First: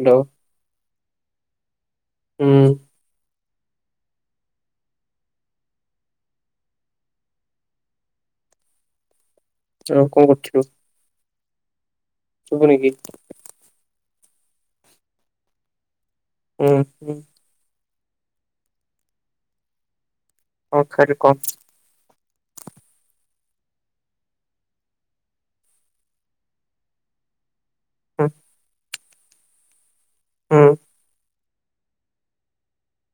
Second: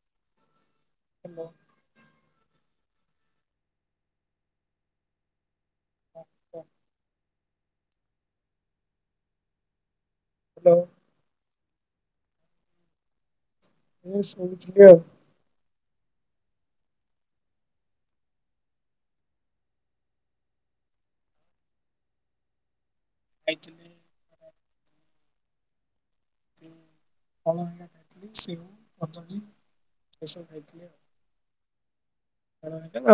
Hello. ହ ଉଁ। [unintelligible] ଆଉ କଣ କରୁଥିଲୁ? ହ୍ୟାଲୋ ଶୁଭୁନି କି? [unintelligible] କ୍ଳିଅର। ହୁଁ ହୁଁ। ହଁ ଖାର କମ୍ [unintelligible] ଏ ଫଳ ହେରିକା ଖାଇଥିଲି। ସେଉ କଦଳୀ ଏସବୁ ହୁଁ ଖାଇଥିଲି ଆଉ।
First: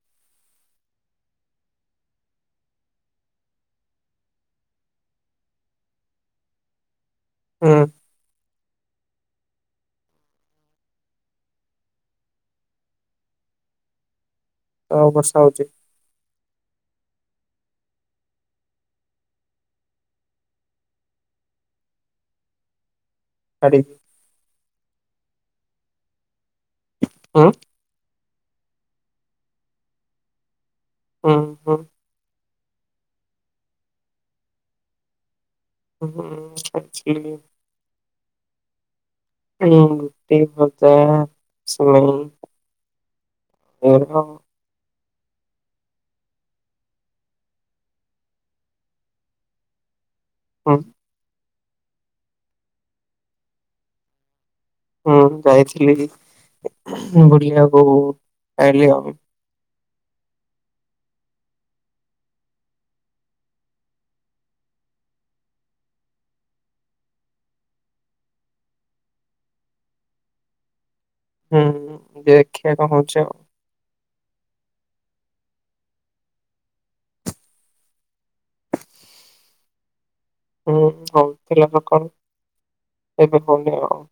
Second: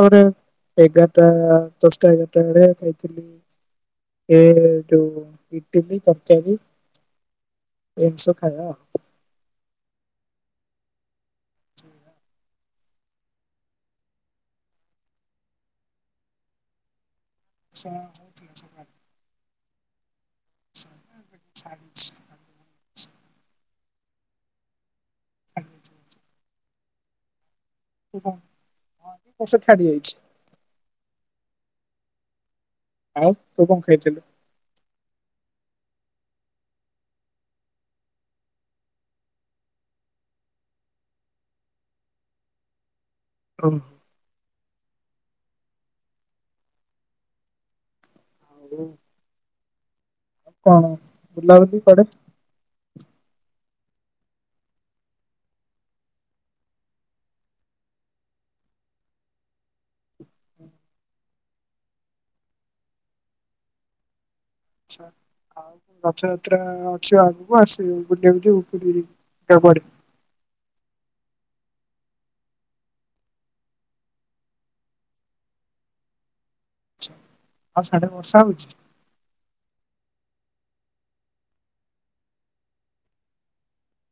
ଆର ଏଗାରଟା ଦଶଟା ଏଗାରଟା ବେଳେ ଖାଇଥିଲି। ଏ ଯଉ ଇଟିଲି ତରକାରୀ। ହୁଁ। ଏନ୍ ଶ ଖା ହଉ ବର୍ଷା ହଉଛି। ସେ [inaudible] ହ [inaudible] [unintelligible] ଆ [inaudible] ହଁ କଷ ଛାଡ଼ି ଯାଇଛି। ହଁ ହଁ ଆଉ ତୁ କଣ ଖାଇଥିଲୁ? ହ [inaudible] ଉଁ ରୁଟି ଭଜା ସିମେଇ ଓହୋ। [inaudible] ହୁଁ ହୁଁ କଣ ବୁଲାବୁଲି ପଡେ। ହଁ ଯାଇଥିଲି ବୁଲିବାକୁ ଆାଇଲି ଆଉ ଆଛା ହ। ରଥଯାତ୍ରା ଅଛି ଆଗକୁ ଆସିବ ବୁଲି [inaudible] ହୁଁ ଦେଖିବା କଣ ହଉଚି ଆଉ। ଆଉ ସାଢେ ବର୍ଷା ହଉଛି? ହୁଁ ହଉ ଥିଲା ନା କଣ ଏବେ ହଉନି ଆଉ।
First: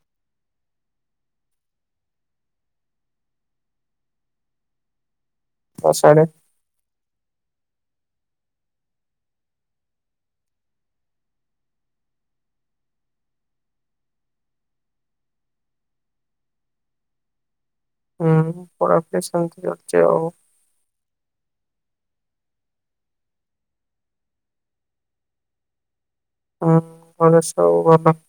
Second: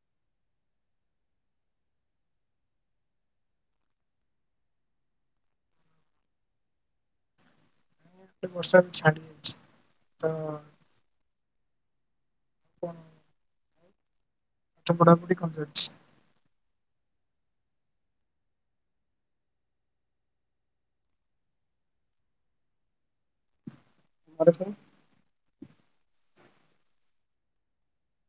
ଆଉ ସିଆଡେ। ବର୍ଷା ଛାଡି ଯାଇଛି ତ? କଣ? ମୋଟାମୋଟି [inaudible] ହୁଁ ପଢାପଢ଼ି ଶାନ୍ତି ଚାଲିଛି ଆଉ [inaudible] [unintelligible]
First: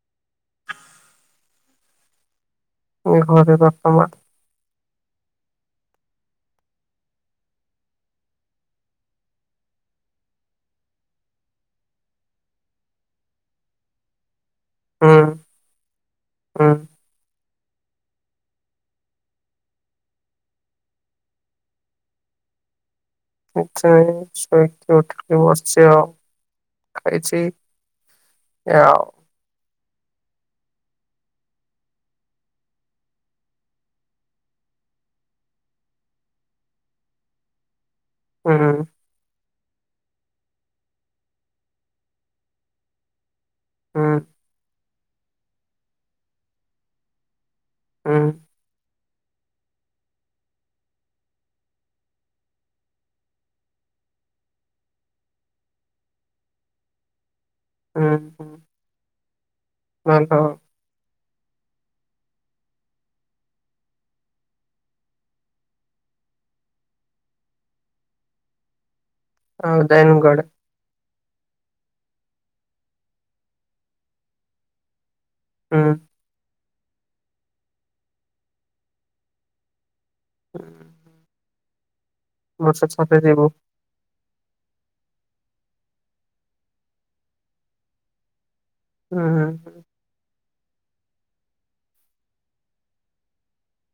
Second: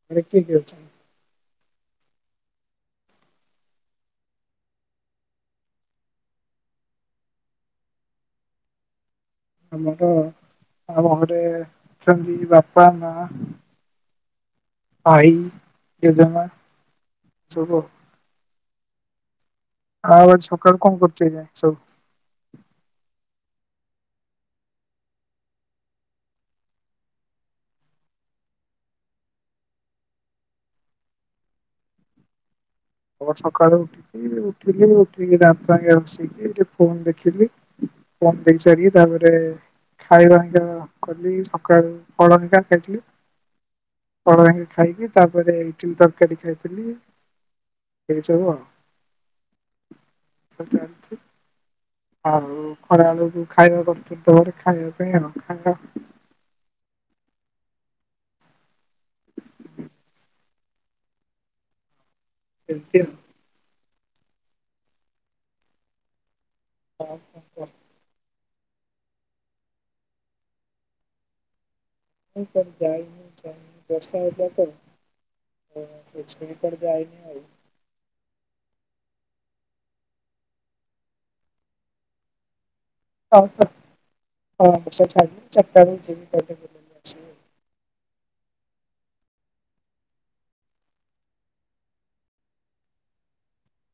[inaudible] ଘରେ ବାପା ମାଆ। ଆମର ଆମ ଘରେ ଅଛନ୍ତି ବାପା ମା। ହୁଁ ଆଇ ଜେଜେ ମା ହୁଁ ଆଉ ଆ ସକାଳୁ କଣ କରୁଚା ଏଇନା ସବୁ। ଶୋଇକି ଉଠି ବସି ଆଉ ଖାଇଛି। ଆଉ ଆ ସକାଳୁ ମୁଁ ଉଠିଲି ମୁ ଉଥିକି ଦାନ୍ତ ଘସିଲି ଫୋନ ଦେଖିଲି। ପମ୍ପ ହୁଁ ଦେଇ ସାରିକି ତାପରେ ଖାଇବା କଲି ସକାଳୁ ହଳିକା ଖାଇଥିଲି। ହ [inaudible] ଖାଇକି ତାପରେ ଇଟିଲି ତରକାରୀ ଖାଇଥିଲି। ହୁଁ [unintelligible] ଆଉ ଖରା ବେଳକୁ ଖାଇବା କର ଦେ ଖାଇବା ପାଇଁ ଆଉ ଖାଇବା। [inaudible] [inaudible] [inaudible] [inaudible] ହଁ ଦୟନଗଡ଼। ଯାଇନି ବର୍ଷା ହେଲା ତ। ହୁଁ କିଛି ବି ପା ଯାଇନି ଆଉ। ହୁଁ ବର୍ଷା [inaudible] ହଉ ଯିବ ତ ହଁ ବର୍ଷା ଛାଡ଼ିଲେ ମୁଁ ଚାରିଟା ବେଳକୁ ଜିମି କରିଦବି। ହୁଁ ହୁଁ।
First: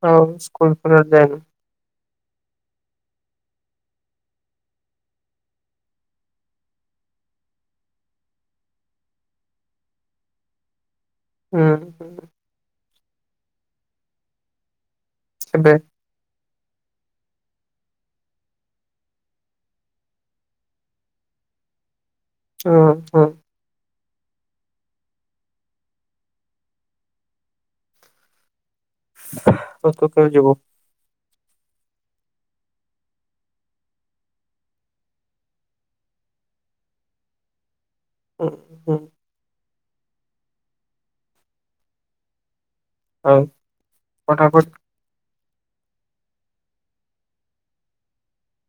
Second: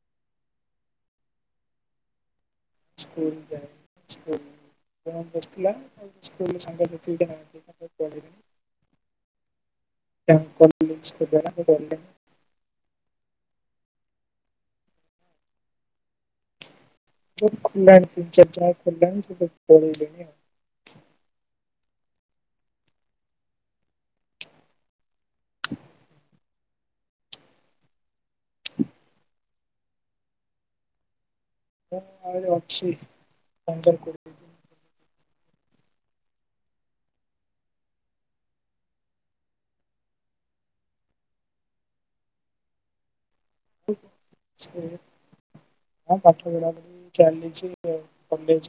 ଆଉ ସ୍କୁଲ ଫୁଲ ଆଡେ ଯାଇନୁ। ସ୍କୁଲ ଯାଇନି ସ୍କୁଲ ଜଣେ ବସିଥିଲା [inaudible] ହୁଁ [unintelligible] ହୁଁ ଏବେ। ଯେହେତୁ ଖୋଲି ଲାଣି ତିନି ଚାରି ଦିନ ହବ ଖୋଲି ଲାଣି ସିଏ ସବୁ ପଳେଇ ଲେଣି ଆଉ। ଓ ହୋ। ତ କେତେବେଳେ ଯିବୁ। ମୁଁ ଆହୁରି ଅଛି ପନ୍ଦର କୋଡ଼ିଏ ଦିନ। ଉଁ ହୁଁ। ଆଉ। [unintelligible] ପଠାପଠି ହଁ ପାଠ ପଢି ଚାଲିଛି ଆଉ କଲେଜ।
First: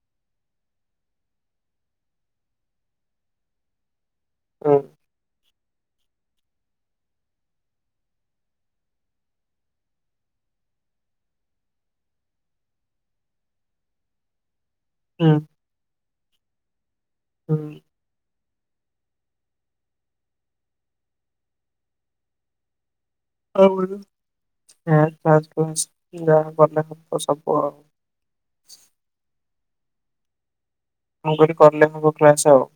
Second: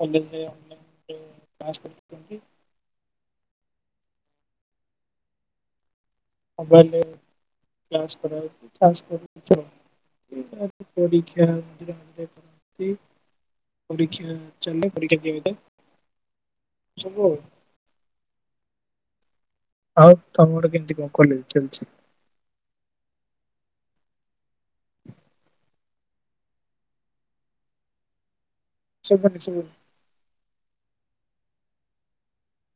କଲେଜ ରେ ଅନ ଲାଇନ‌ ଯୋଉ କ୍ଲାସ କରୁଛନ୍ତି। ହୁଁ। ମୋବାଇଲ ରେ କ୍ଲାସ୍ କରା ହଉଛି କ୍ଲାସ କରି [unintelligible] ଏଇଟା ଏମତି ପରୀକ୍ଷା ଏମତି ରହିଲେ ଯାଆନ୍ତି ପରୀକ୍ଷା ଚାଲେ। ପରୀକ୍ଷା ହୁଁ ଦିଏ ବି ତ ଶବୁ ଆଉ। ହୁଁ। ଆଉ ତମ ଆଡେ କେମିତି କଁ କଲେଜ ଚାଲିଛି। ଆମର [unintelligible] ଶୁବୁନି ଶୁବୁନି। ମୁଁ କହିଲି କରିଲେ ହବ କ୍ଲାସ ଆଉ।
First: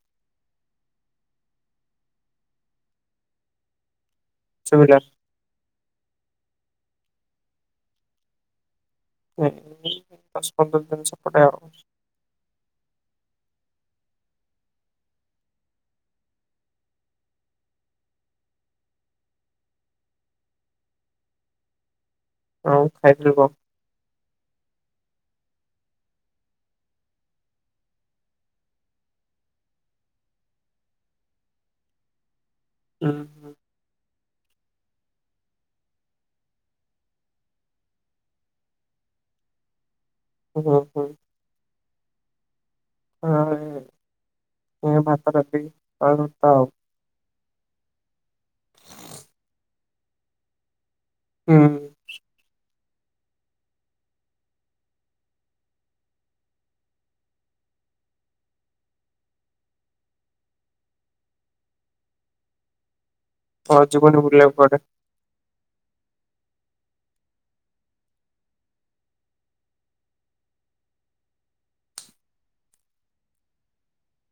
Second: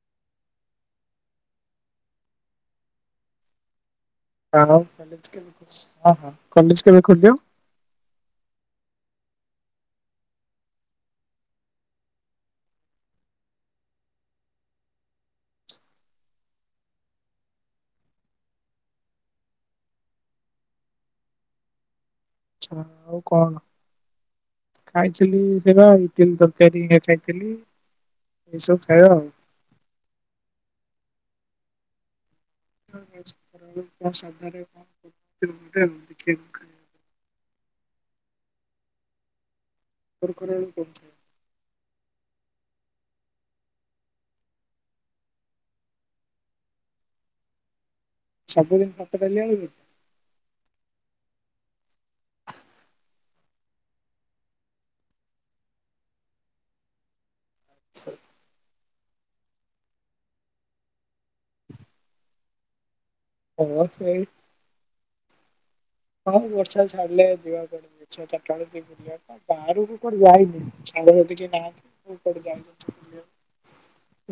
[unintelligible] ହଁ ଶୁଭିଲା ହଁ କଲେଜ କେବେ ଖୋଲିବ। ହୁଁ ଏଇ ଦଶ ପନ୍ଦର ଦିନ ସେପଟେ ଆଉ। ଆଉ କଣ। ଖାଇଥିଲି ସେ ବା ଇଟିଲ ତରକାରୀ ଏକା ଖାଇଥିଲି ଏଇସବୁ ଖାଇବା ଆଉ। ହୁଁ। [unintelligible] ତମର ଖରାବେଳ କୁ ହୁଁ କଁ। ହଁ ଏଇ ଭାତ ଡାଲି ଆଳୁ ଭରତା ଆଉ। ସବୁଦିନ ଭାତ ଡାଲି ଆଳୁ ଭରତା। ହୁଁ। ହ ଆଛା। ହଁ ଆଉ ସେଇ ଯିବନି ବୁଲିବାକୁ କୁଆଡେ। ହଁ ଏଇ ବର୍ଷା ଛାଡ଼ିଲେ ଯିବାକୁ କୁଆଡେ ଦେଖିବା ଚାରଟା ବଳେକୁ କିଏ ବାହାରକୁ କୁଆଡେ ଯାଇନି ସାଙ୍ଗ ସାଥୀ କେହି ନାହନ୍ତି ସବୁ କୁଆଡେ ଯାଇଛନ୍ତି ବୁଲିବାକୁ।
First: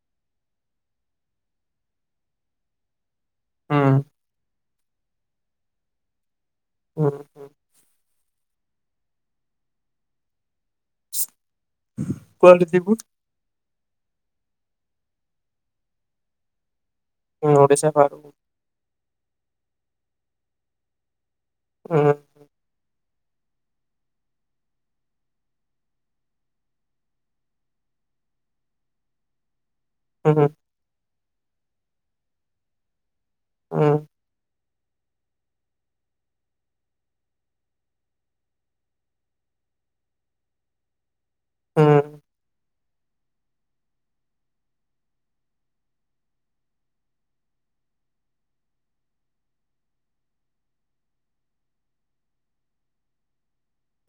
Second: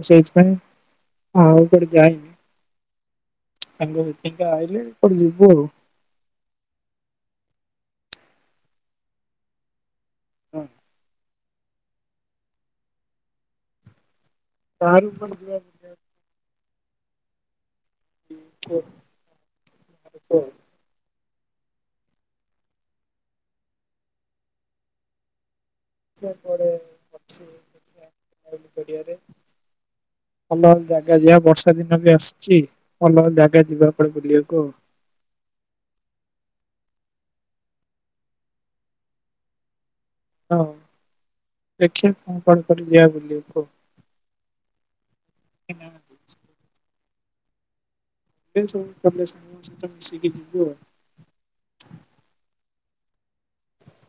ସେଇଥିପାଇଁ ମୁଁ ଆଉ କୁଆଡେ ଯାାଇନି। ହୁଁ ସାଙ୍ଗ‌ସାଥି ଏକା ଆଇଲେ କୁଆଡେ ଯିବୁ ଆଉ। ହୁଁ ହୁଁ। ହୁଁ। କୁହନ୍ତୁ ଦିବୁ। ବାହାରକୁ କୁଆଡେ ଜିବା। ହୁଁ ଓଡିଶା ବାହାରକୁ। [unintelligible] ଉଁ ହୁଁ। ସେପଟେ ଅଛି [unintelligible] ପଡ଼ିଆରେ। ହୁଁ ହୁଁ। ଭଲ ଜାଗା ଯିବା ବର୍ଷା ଦିନ ବି ଆସୁଛି ଭଲ ଜାଗା ଯିବା କୁଆଡେ ବୁଲିବାକୁ ଆଉ। ହଁ ହୁଁ ଦେଖିବା କଣ କୁଆଡ଼େ କରି ଯିବା ବୁଲି ବାକୁ। ନାହାନ୍ତି ଯିବେ ଏସବୁ କଲେଜ ସାଙ୍ଗ ସହିତ ମିସିକି ଯିବୁ ଆଉ।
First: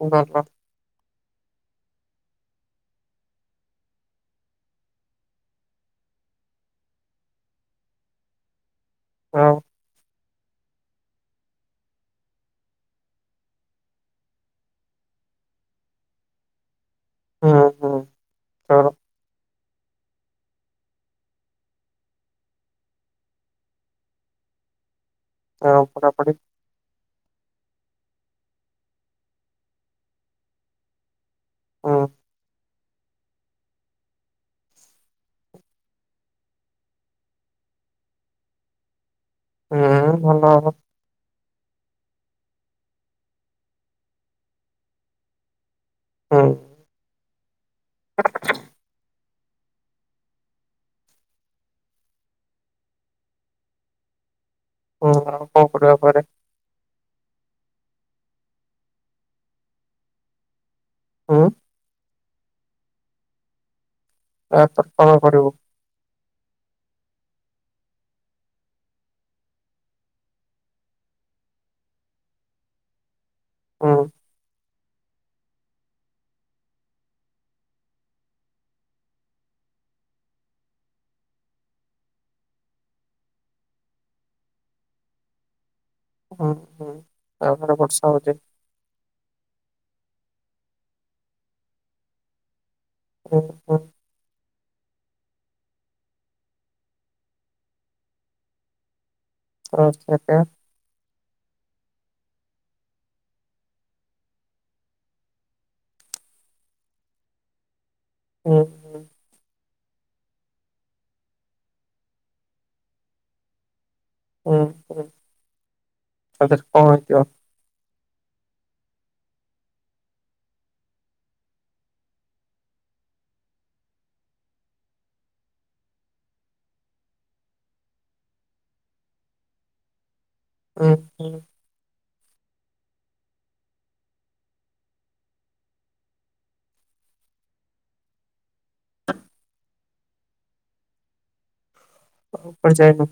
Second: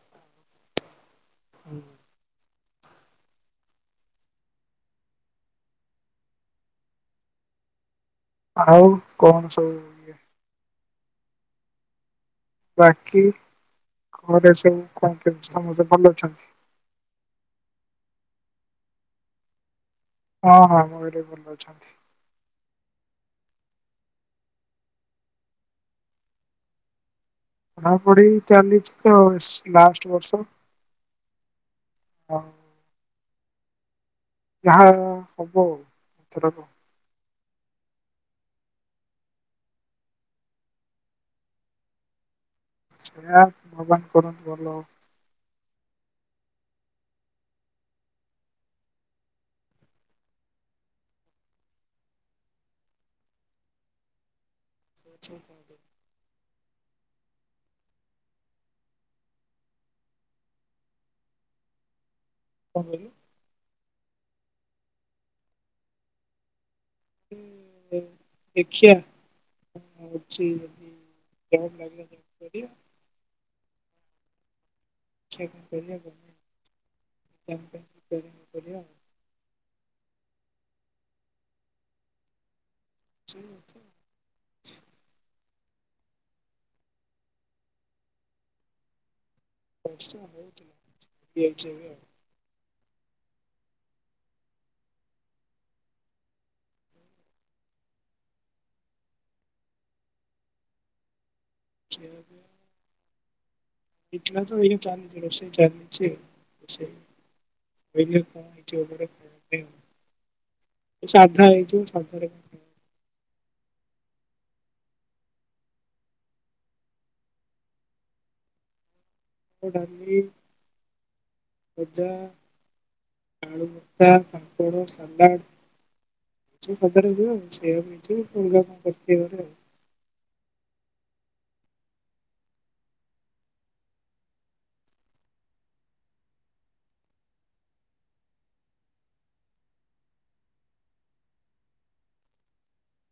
ଓ ହଁ ହଁ। ହୁଁ। ଆଉ ଆଉ କଣ ସବୁ। ଇଏ ବାକି ଘରେ ସବୁ କଣ କେମିତି ସବୁ ସମସ୍ତେ ଭଲ ଅଛନ୍ତି। ହୁଁ ହୁଁ ତୋର। ହଁ ହଁ ମୋ ଘରେ ବି ଭଲ ଅଛନ୍ତି। ଆଉ ପଢ଼ା ପଢ଼ି‌। ପଢ଼ା ପଢ଼ି ଚାଲିଛି ତ ଲାଷ୍ଟ ବର୍ଷ। ହଁ। ଆଉ ଯାହା ସବୁ ଆଉ ଏଥରକ। ହୁଁ ଭଲ ହବ। ସେୟା ଭଗବାନ୍ କରନ୍ତୁ ଭଲ ହଉ। ହଁ। [unintelligible] ଓ ହଁ ଆଉ କଣ କରିବା କୁଆଡେ। ହୁଁ। କଣ କହିଲୁ। ଆଁ ପରେ କଣ କରିବୁ। ଦେ ଦେଖଆ। ହ ଅଛି ଯଦି ପ୍ରାଇଭେଟ୍ ଲାଇନ ରେ ଜବ କରିବା। ହଁ। ତା ପରେ କରିବା କଣ ଗଭମେଣ୍ଟ ଜବ୍ କରିବା ଆଉ। ସେ ଅଛି। ହୁଁ ହୁଁ ଆଉ ସାଢ଼େ ବର୍ଷା ହଉଛି। ବର୍ଷା ହଉଛି ହେଉଛି ଏବେ ଆଉ। ଓ ହୋ। ଆଉ ଖିଆପିଆ। ଖିଆ ପିଆ। ଏଇଖିଣା ତ ଚାଲିଛି ରୋଷେଇ ଚାଲିଛି ରୋଷେଇ ଆଉ। ଏଇଖିନି କଣ ହୁଁ ହେଇଥିବ ହୁଁ ଘରେ ଖାଇବାପାଇଁ ଆଉ ସାଧା ହେଇଥିବ ସାଧାରେକଣ ଖାଇବା। ହଉ ହଉ ସାଧାରେ କଣ ହେଇଥିବ। ଡାଲି ଭଜା। ଆଲୁଭର୍ତା, ପାମ୍ପଡ଼, ସାଲାଡ଼। ଛୁଇଁ ଭଜାଟେ ହେଇଥିବ ସେୟାକୁ ହେଇଥିବ ଅଲଗା କଣ କରିଥିବ ଆଉ ଥରେ। ଓହୋ। ଆଉ କୁଆଡ଼େ ଯାଇନୁ।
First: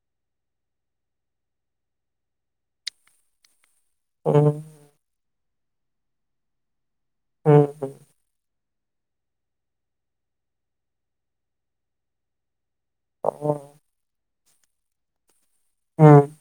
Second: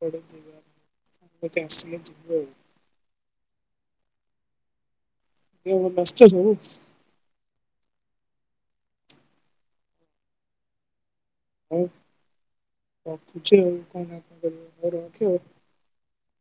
କୁଆଡେ ଯିବା ଆଉ ସାଙ୍ଗ କିଏ ଆସିଲେ ଯିବୁ ଆଉ। ଓହୋ। [unintelligible] ହୁଁ ହୁଁ। ହଉ ହଁ ରଖୁଛି ଆଉ କଣ ନା କଣ କରିବ ହଉ ରଖେ ଆଉ। ହଉ।